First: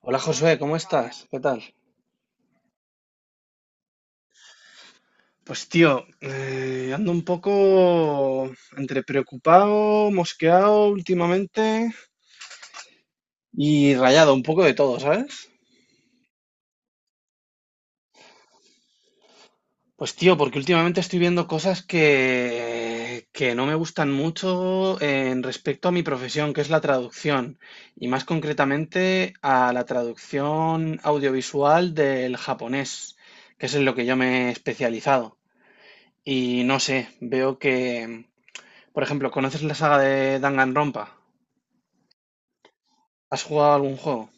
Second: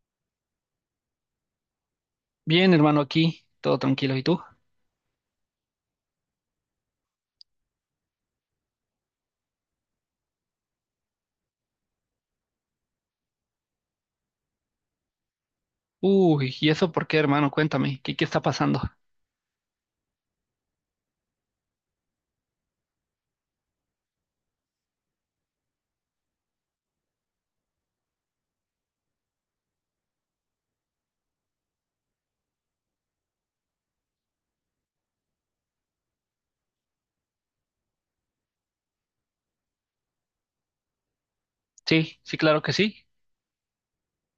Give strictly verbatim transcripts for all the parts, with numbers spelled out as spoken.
Hola Josué, ¿cómo estás? ¿Qué tal? Bien, hermano, aquí, todo tranquilo. ¿Y tú? Pues tío, eh, ando un poco entre preocupado, mosqueado últimamente y rayado, un poco de todo, ¿sabes? Uy, ¿y eso por qué, hermano? Cuéntame, ¿qué, qué está pasando? Pues tío, porque últimamente estoy viendo cosas que, que no me gustan mucho en respecto a mi profesión, que es la traducción, y más concretamente a la traducción audiovisual del japonés, que es en lo que yo me he especializado. Y no sé, veo que, por ejemplo, ¿conoces la saga de Danganronpa? Sí, sí, claro que sí. ¿Has jugado algún juego?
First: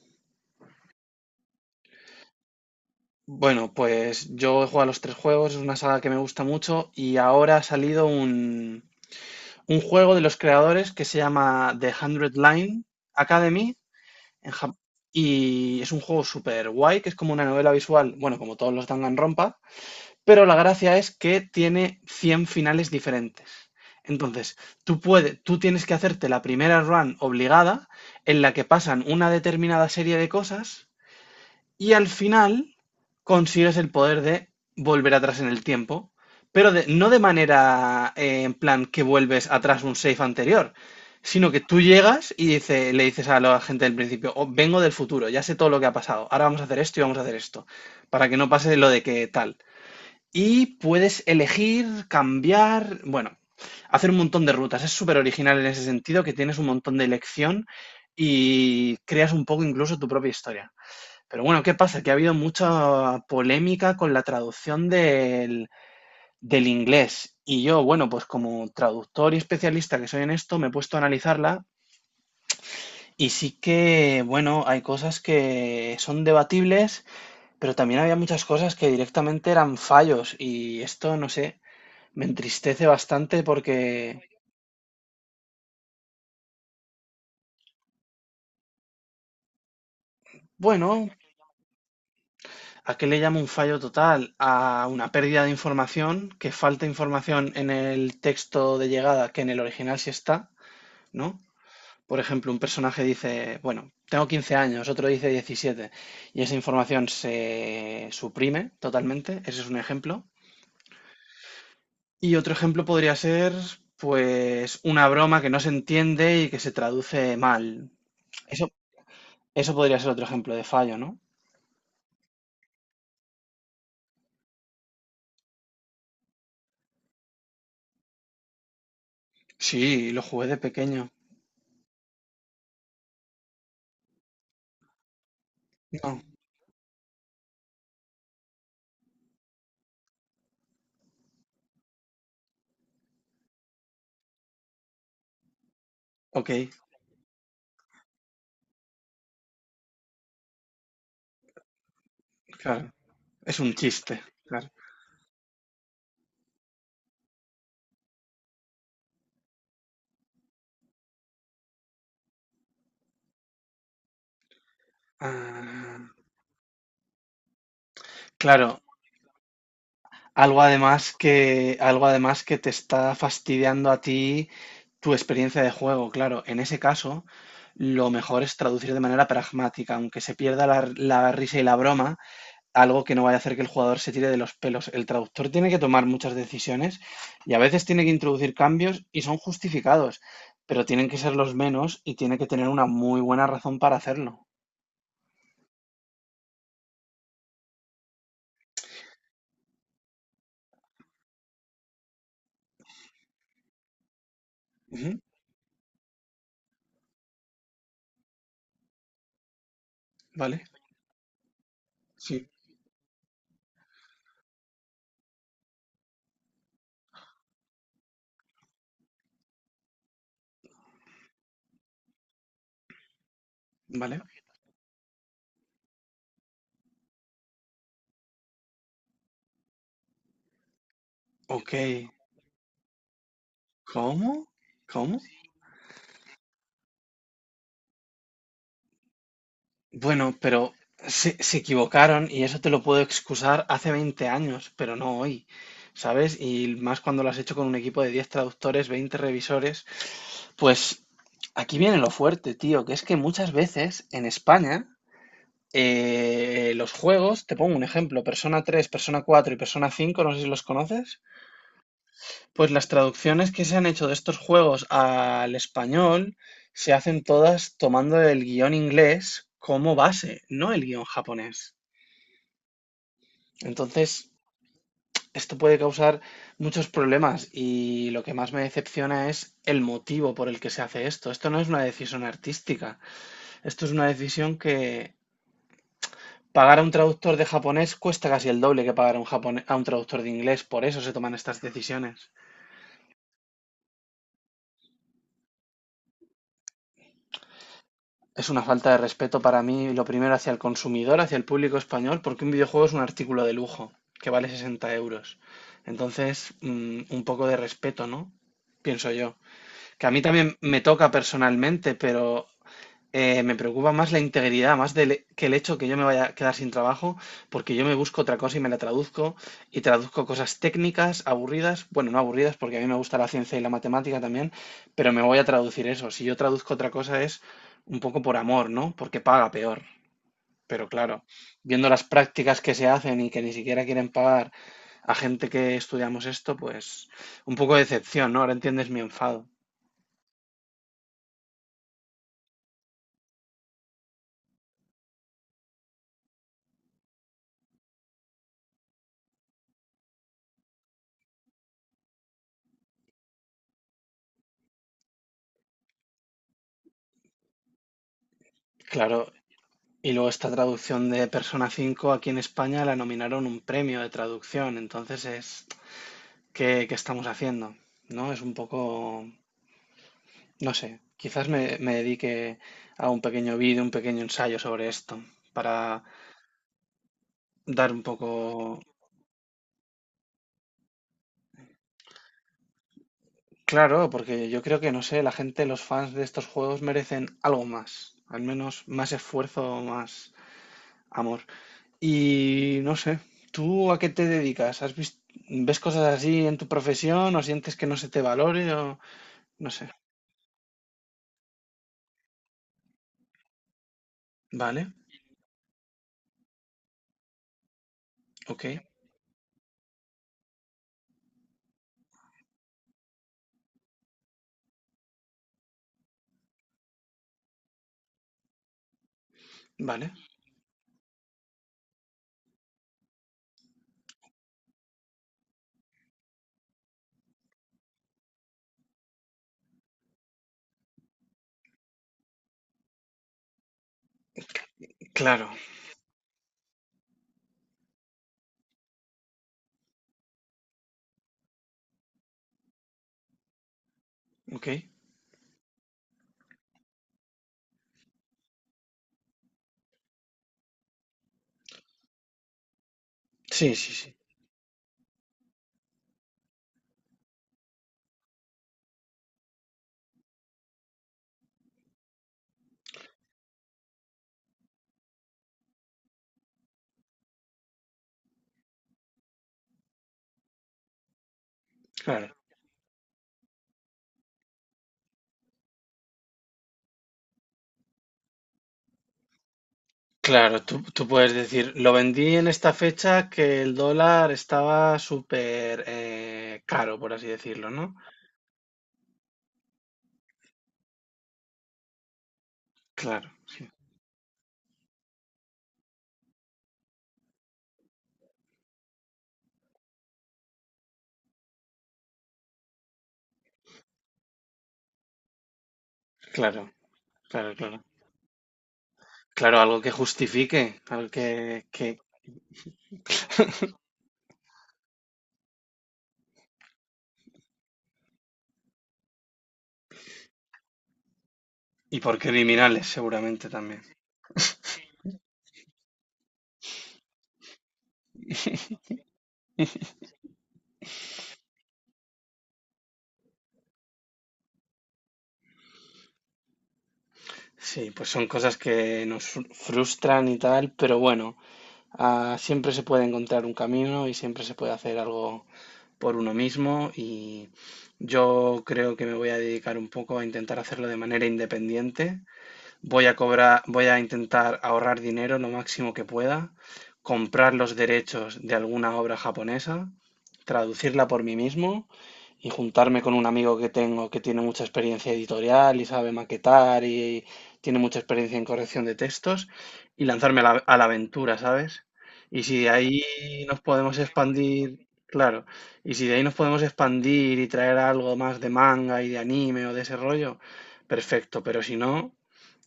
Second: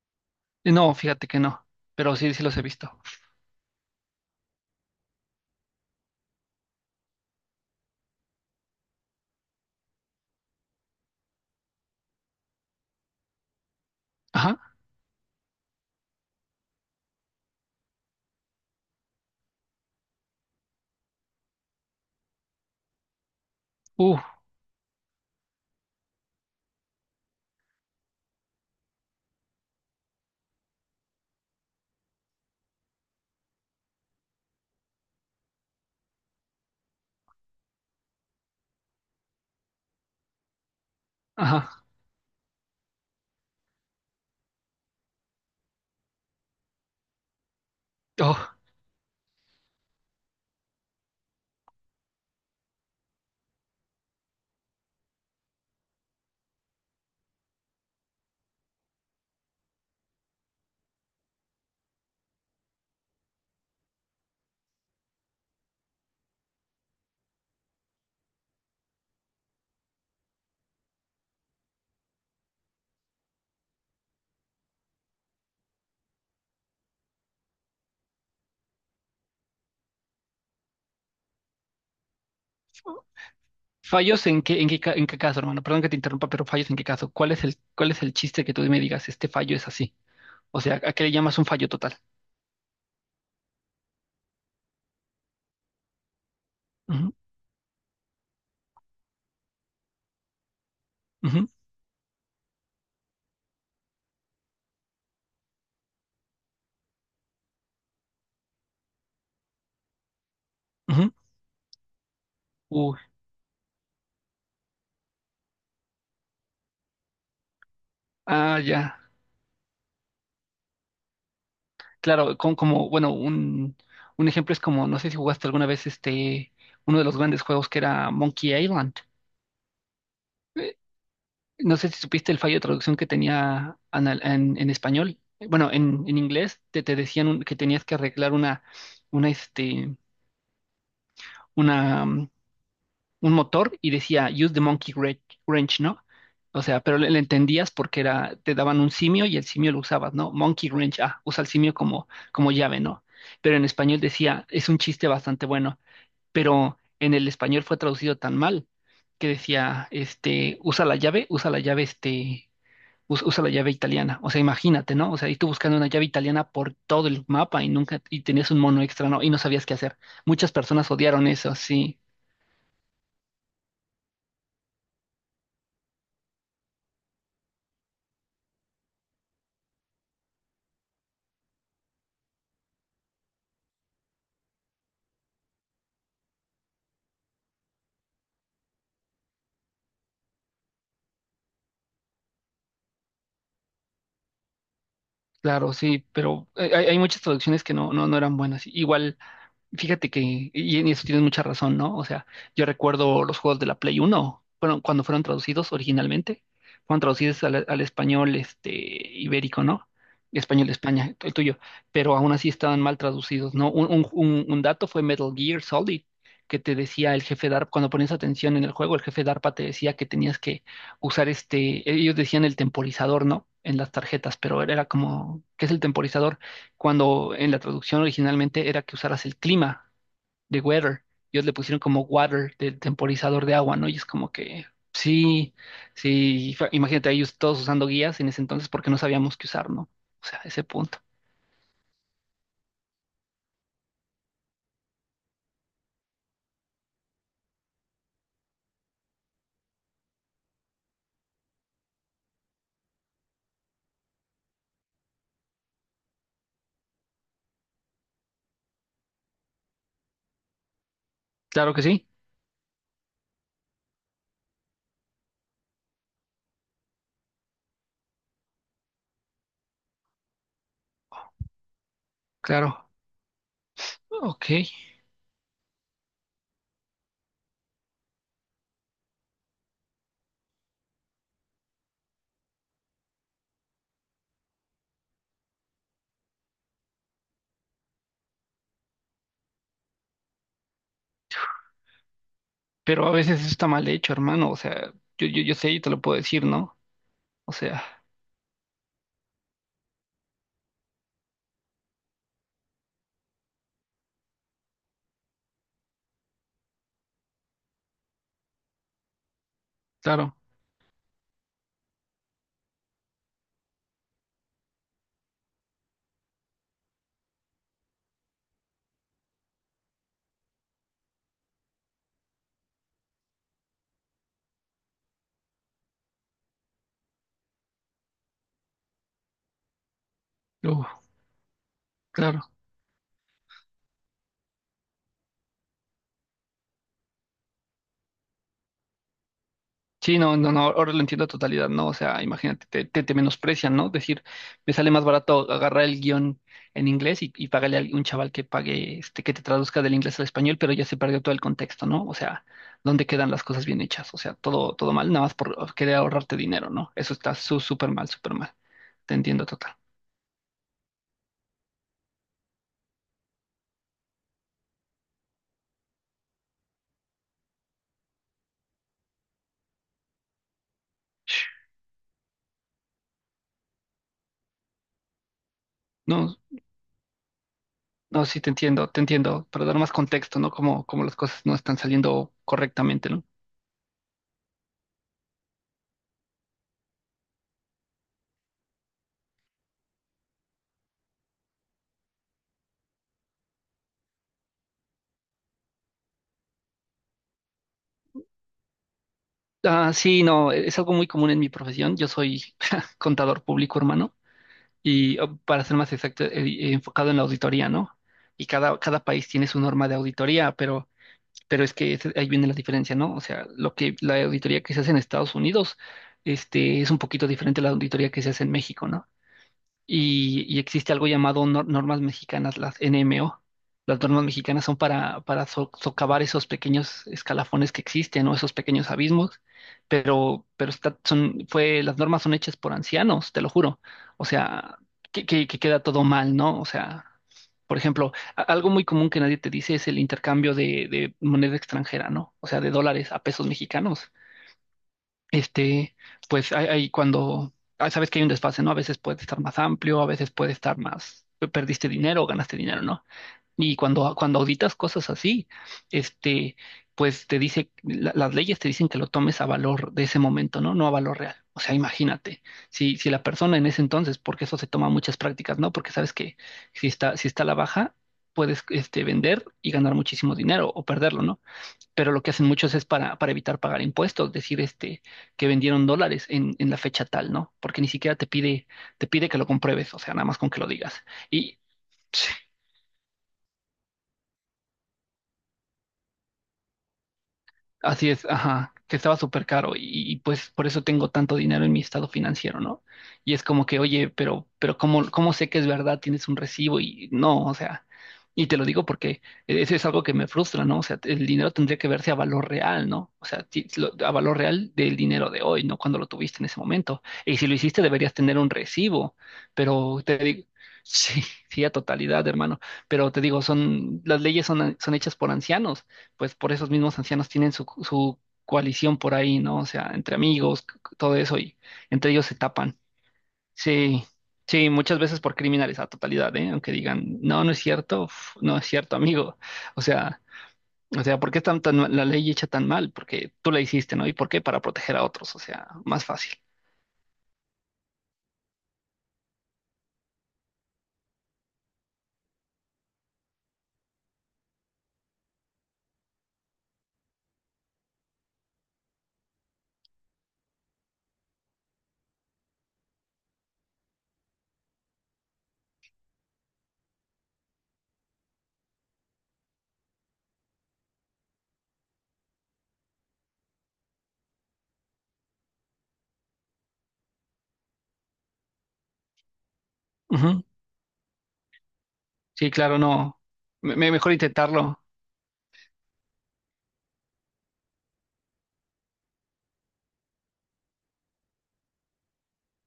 Eh, No, fíjate que no, pero sí, sí los he visto. Bueno, pues yo he jugado a los tres juegos, es una saga que me gusta mucho y ahora ha salido un, un juego de los creadores que se llama The Hundred Line Academy en Ajá, Jap- y es un juego súper guay que es como una novela visual, bueno, como todos los Danganronpa, pero la gracia es que tiene cien finales diferentes. uh, Entonces, tú puedes, tú tienes que hacerte la primera run obligada en la que pasan una determinada serie de cosas y al final consigues el poder de volver atrás en el tiempo, pero de- no de manera eh, en plan que vuelves atrás un save anterior, sino que tú ajá. llegas y dice- le dices a la gente del principio, "Oh, vengo del futuro, ya sé todo lo que ha pasado, ahora vamos a hacer esto y vamos a hacer esto, para que no Oh. pase lo de que tal." Y puedes elegir, cambiar, bueno, hacer un montón de rutas. Es súper original en ese sentido, que tienes un montón de elección y creas un poco incluso tu propia historia. Pero bueno, ¿qué pasa? Que ha habido mucha polémica con la traducción del, del inglés. Y yo, bueno, pues como traductor y especialista que soy en esto, me he puesto a analizarla y sí que, bueno, hay cosas que son debatibles, pero también había muchas cosas que directamente eran fallos y esto, no sé, me entristece bastante ¿Fallos porque, en qué, en qué, ca- en qué caso, hermano? Perdón que te interrumpa, pero fallos en qué caso. ¿Cuál es el, cuál es el chiste que tú me digas, este fallo es así? O sea, ¿a qué bueno, le llamas un fallo total? ¿a qué le llamo un fallo total? A una pérdida de información, que falta Ujú, información en el texto de llegada que en el original sí está, ¿no? ujú, Por ejemplo, un personaje dice, bueno, tengo quince años, otro dice diecisiete, y esa información se suprime totalmente, ese es un ejemplo. ujú. Y otro ejemplo Uy, podría ser, pues, una broma que no se entiende y que se traduce mal. ah, Eso, ya. eso podría ser otro ejemplo de fallo, ¿no? Claro, con, como, bueno, un, un ejemplo es como, no sé si jugaste alguna vez este, uno de los grandes juegos que era Monkey Island. Sí, lo jugué de Eh, pequeño. No sé si supiste el fallo de traducción que tenía anal- en, en español. Eh, Bueno, en, en No, inglés te, te decían un- que tenías que arreglar una, una, este, una, mm, un motor y decía use the monkey wren- wrench, ¿no? ok, O sea, pero le, le entendías porque era, te daban un simio y el simio lo usabas, ¿no? Monkey wrench, ah, usa el simio como, como llave, claro. ¿no? Pero Es en un español chiste, decía, claro. es un chiste bastante bueno. Pero en el español fue traducido tan mal que decía, este, usa la llave, usa la llave, este, us- usa la llave italiana. O sea, imagínate, ¿no? O sea, y tú buscando una llave Ah, italiana por todo el mapa y nunca, y tenías un claro, mono extra, ¿no? Y no sabías qué hacer. Muchas algo personas además odiaron eso, que, sí, algo además que te está fastidiando a ti tu experiencia de juego, claro. En ese caso, lo mejor es traducir de manera pragmática, aunque se pierda la, la risa y la broma, algo que no vaya a hacer que el jugador se tire de los pelos. El traductor tiene que tomar muchas decisiones y a veces tiene que introducir cambios y son justificados, pero tienen que ser los menos y tiene que tener una muy buena razón para hacerlo. claro, sí, pero hay, hay hay muchas traducciones que no, no, no eran buenas. Igual. Fíjate que, y en eso tienes mucha razón, ¿no? O sea, yo recuerdo los juegos de la Play Uno, bueno, cuando Ujú, fueron traducidos originalmente, fueron traducidos al, al español este, ibérico, ¿no? vale, Español de España, el tuyo, pero aún sí, así estaban mal traducidos, ¿no? Un, un- un- un dato fue Metal Gear Solid, que te decía el jefe DARPA, cuando ponías atención en el juego, el jefe DARPA te decía que tenías que usar este, ellos decían el temporizador, ¿no? En las vale. tarjetas, pero era era como, ¿qué es el temporizador? Cuando en la traducción originalmente era que usaras el clima de weather. Ellos le Ok, pusieron como water, del temporizador de agua, ¿no? Y es como ¿cómo? que, ¿Cómo? sí, sí, fa- imagínate ellos todos usando guías en ese entonces porque no sabíamos qué usar, ¿no? O Bueno, sea, ese pero punto. se, se equivocaron y eso te lo puedo excusar hace veinte años, pero no hoy, ¿sabes? Y más cuando lo has hecho con un equipo de diez traductores, veinte revisores. Pues aquí viene lo fuerte, tío, que es que muchas veces en España eh, los juegos, te pongo un ejemplo, Persona tres, Persona cuatro y Persona cinco, no sé si los conoces, Claro que sí, pues las traducciones que se han hecho de estos juegos al español se hacen todas tomando el guión inglés como base, no el guión japonés. claro, Entonces, ok. esto puede causar muchos problemas y lo que más me decepciona es el motivo por el que se hace esto. Esto no es una decisión artística. Esto es una decisión que pagar a un traductor de japonés cuesta casi el doble que pagar a un japone- a un traductor de inglés. Por eso se toman estas decisiones. Pero a veces eso está mal hecho, hermano. O sea, yo, yo, yo sé y te lo puedo decir, ¿no? O sea, Es una falta de respeto para mí, lo primero hacia el consumidor, hacia el público español, porque un videojuego es un artículo de lujo que vale sesenta euros. Entonces, mm, un poco de respeto, ¿no? Pienso yo. Que a mí claro, también me toca personalmente, pero Eh, me preocupa más la integridad, más del- e, que el hecho que yo me vaya a quedar sin trabajo, porque yo me busco otra cosa y me la traduzco, y traduzco cosas técnicas, aburridas, bueno, no aburridas, porque a mí me gusta la ciencia y la matemática también, pero me voy a traducir eso. Si yo traduzco otra cosa es un poco por amor, ¿no? Porque paga peor. luego, Pero claro, viendo las claro. prácticas que se hacen y que ni siquiera quieren pagar a gente que estudiamos esto, pues un poco de decepción, ¿no? Ahora entiendes mi enfado. Sí, no, no, no, ahora lo entiendo a totalidad, ¿no? O sea, imagínate, te, te, te menosprecian, ¿no? Decir, me sale más barato agarrar el guión en inglés y, y pagarle a un chaval que pague, este, que te traduzca del inglés al español, pero ya se perdió todo el contexto, ¿no? O sea, ¿dónde quedan las cosas bien hechas? O sea, todo, todo mal, nada más por oh, querer ahorrarte dinero, ¿no? Eso está su- súper mal, súper mal. Te Claro, entiendo total. y luego esta traducción de Persona cinco aquí en España la nominaron un premio de traducción, entonces es, ¿qué, qué estamos haciendo? ¿No? Es un poco, no sé, quizás me, me dedique a un pequeño vídeo, un pequeño ensayo sobre esto, para No, dar un no, sí, te poco, entiendo, te entiendo, para dar más contexto, ¿no? Como, como las cosas no están saliendo correctamente, ¿no? claro, porque yo creo que, no sé, la gente, los fans de estos juegos merecen algo más, al menos más esfuerzo, más amor. Y no sé, ¿tú a qué te dedicas? ¿Has visto, ¿ves cosas así en tu profesión o sientes que no se te valore o no sé? Ah, sí, no, es algo muy común en mi profesión. Yo soy contador público, hermano, Vale, y oh, para ser más exacto, eh, eh, enfocado en la auditoría, ¿no? Y ok, cada, cada país tiene su norma de auditoría, pero, pero es que ese- ahí viene la diferencia, ¿no? O sea, lo que la auditoría que se hace en Estados Unidos, este, es un poquito diferente a la auditoría que se hace en México, ¿no? vale, Y, y existe algo llamado nor- normas mexicanas, las N M O. Las normas mexicanas son para, para so- socavar esos pequeños escalafones que existen o esos pequeños abismos, pero, pero está, son, fue, las normas son hechas por ancianos, te lo juro. O sea, que, que, claro, que queda todo mal, ¿no? O sea, por ejemplo, a- algo muy común que nadie te dice es el intercambio de, de moneda extranjera, ¿no? O sea, de dólares a pesos mexicanos ok. este, pues hay, hay cuando ah, sabes que hay un desfase, ¿no? A veces puede estar más amplio, a veces puede estar más, pe- perdiste dinero o ganaste dinero, ¿no? Sí, Y sí, cuando, sí, cuando auditas cosas así, este, pues te dice, la- las leyes te dicen que lo tomes a valor de ese momento, ¿no? No a valor real. O sea, imagínate, si, si la persona en ese entonces, porque eso se toma muchas prácticas, ¿no? Porque sabes que si está, si está a la baja, puedes este, vender y ganar muchísimo dinero o perderlo, ¿no? Pero lo que claro. hacen muchos es para, para evitar pagar impuestos, decir este, que vendieron dólares en, en la fecha tal, ¿no? Porque ni siquiera te pide, te pide que lo compruebes, o sea, nada más con que Claro, lo tú, digas. tú puedes Y decir, lo vendí en esta fecha que el dólar estaba súper eh, caro, por así decirlo, ¿no? así es, ajá, que estaba súper caro y, y, pues por eso tengo tanto dinero en mi estado financiero, ¿no? Claro, Y es como que, oye, pero, pero ¿cómo, cómo sé que es verdad? Tienes un recibo y no, o sea, y te lo digo porque eso es algo que me frustra, ¿no? O sea, el dinero tendría que verse a valor real, ¿no? O sea, ti- lo- a valor real del dinero de hoy, no cuando lo tuviste en ese claro, momento. Y si claro, lo hiciste claro. deberías tener un recibo, Claro, algo que pero te digo, justifique, algo sí, que, sí, a que... totalidad, hermano, pero te digo, son, las leyes son, son hechas por ancianos pues por esos mismos ancianos tienen su, su coalición por ahí, ¿no? O sea, entre amigos, c- c- todo eso, y Y entre por ellos se tapan. criminales seguramente también. Sí, sí, muchas veces por criminales a totalidad, ¿eh? Aunque digan, no, no es cierto, uf, no es cierto, amigo. O sea, o sea, ¿por qué están tan, mal- la ley hecha tan mal? Porque tú la hiciste, ¿no? ¿Y por qué? Para proteger a otros, o sea, más fácil. Sí, pues son cosas que nos fru- frustran y tal, pero bueno, ah, siempre se puede encontrar un camino y siempre se puede hacer algo por uno mismo y yo creo que me voy a dedicar un poco a intentar hacerlo de manera independiente, voy a cobrar, voy a intentar ahorrar dinero lo máximo que pueda, comprar los derechos de alguna obra japonesa, traducirla por mí mismo y juntarme con un amigo que tengo que tiene mucha experiencia editorial y sabe maquetar y tiene mucha experiencia en corrección de textos y lanzarme Ujú. a la, a la aventura, ¿sabes? Y Sí, si de claro, ahí no. nos Me, me- podemos mejor intentarlo. expandir, claro, y si de ahí nos podemos expandir y traer algo más de manga y de anime o de ese rollo, perfecto, pero si no,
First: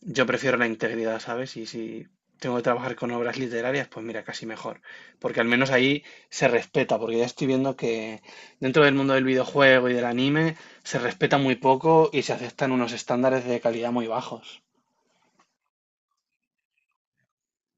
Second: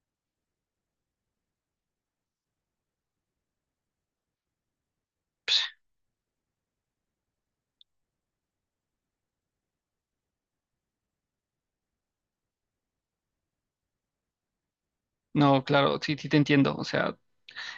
yo prefiero la integridad, ¿sabes? Y si tengo que trabajar con obras literarias, pues mira, casi mejor. Porque al menos ahí se respeta, porque ya estoy viendo que dentro del mundo del videojuego y del anime se respeta muy poco y se aceptan unos estándares de calidad muy bajos. No, claro, sí, sí te entiendo. O sea,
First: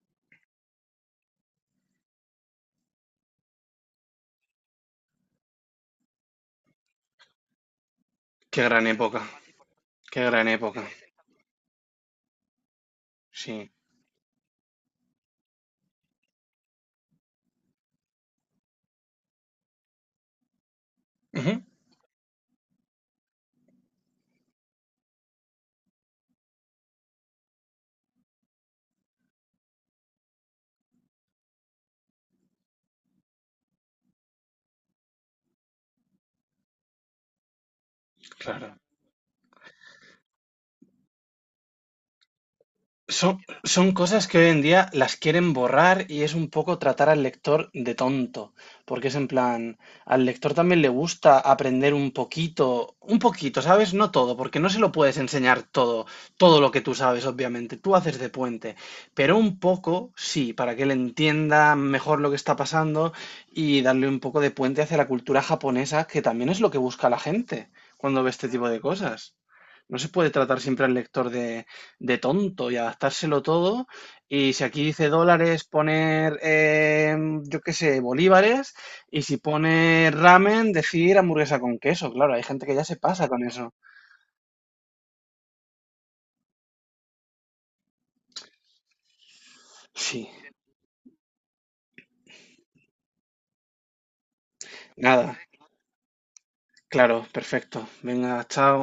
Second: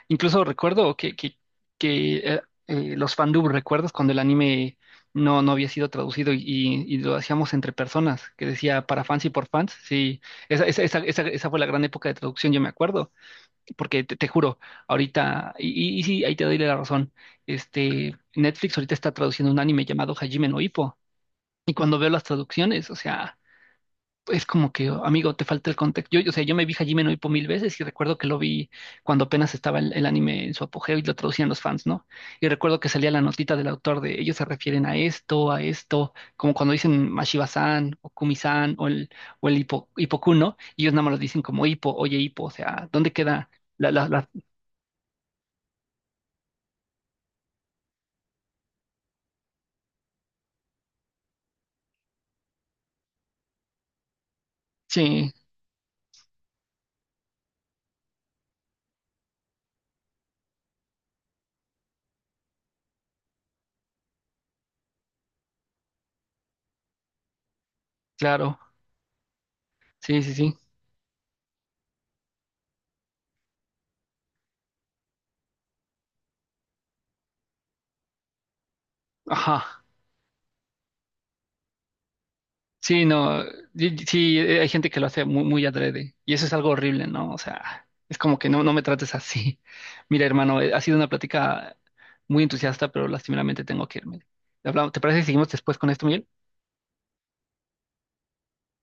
incluso recuerdo que, que, que eh, eh, los fandub, ¿recuerdas cuando el anime no, no había sido traducido y, y- y lo hacíamos entre personas? Que Qué gran decía para época, fans y por fans. Sí, qué gran esa, esa, época. esa, esa, esa fue la gran época de traducción, yo me acuerdo. Sí, Porque te, te juro, ahorita, y, y- y sí, ahí te doy la razón. Este, Netflix ahorita está traduciendo un anime llamado Hajime no Ippo. ujú, Y cuando veo las traducciones, o sea es como que, amigo, te falta el contexto. Yo, o sea, yo me vi Hajime no Ippo mil veces y recuerdo que lo vi cuando apenas estaba el, el anime en su apogeo y lo traducían los fans, ¿no? Y recuerdo que salía la notita del autor de ellos se refieren a esto, a esto, como cuando dicen Mashiba-san o claro. Kumi-san o el, o el Hippo, Hippoku, ¿no? Y ellos nada más lo dicen como Hippo, oye Hippo, o sea, ¿dónde Son, queda la, son la, cosas la... que hoy en día las quieren borrar y es un poco tratar al lector de tonto, porque es en plan, al lector también le gusta aprender un poquito, un poquito, ¿sabes? No todo, porque no se lo puedes Sí, enseñar todo, todo lo que tú sabes, obviamente, tú haces de puente, pero un poco, sí, para que él entienda mejor lo que está pasando y darle un poco de puente hacia la cultura japonesa, que también es lo que busca la gente cuando ve este claro, tipo de cosas. No se sí, puede sí, sí. tratar siempre al lector de de tonto y adaptárselo todo. Y si aquí dice dólares, poner, eh, yo qué sé, bolívares. Y si Ajá. pone ramen, decir hamburguesa con queso. Claro, hay gente que ya se Sí, pasa con no, eso. y- y- sí, eh, hay gente que lo hace muy, muy adrede y eso es algo horrible, ¿no? O sea, es como que no, no me trates así. Mira, Sí, hermano, eh, ha sido una plática muy entusiasta, pero lastimeramente tengo que irme. Hablamos- ¿Te parece que nada, seguimos después con esto, Miguel? claro, perfecto. Venga, chao.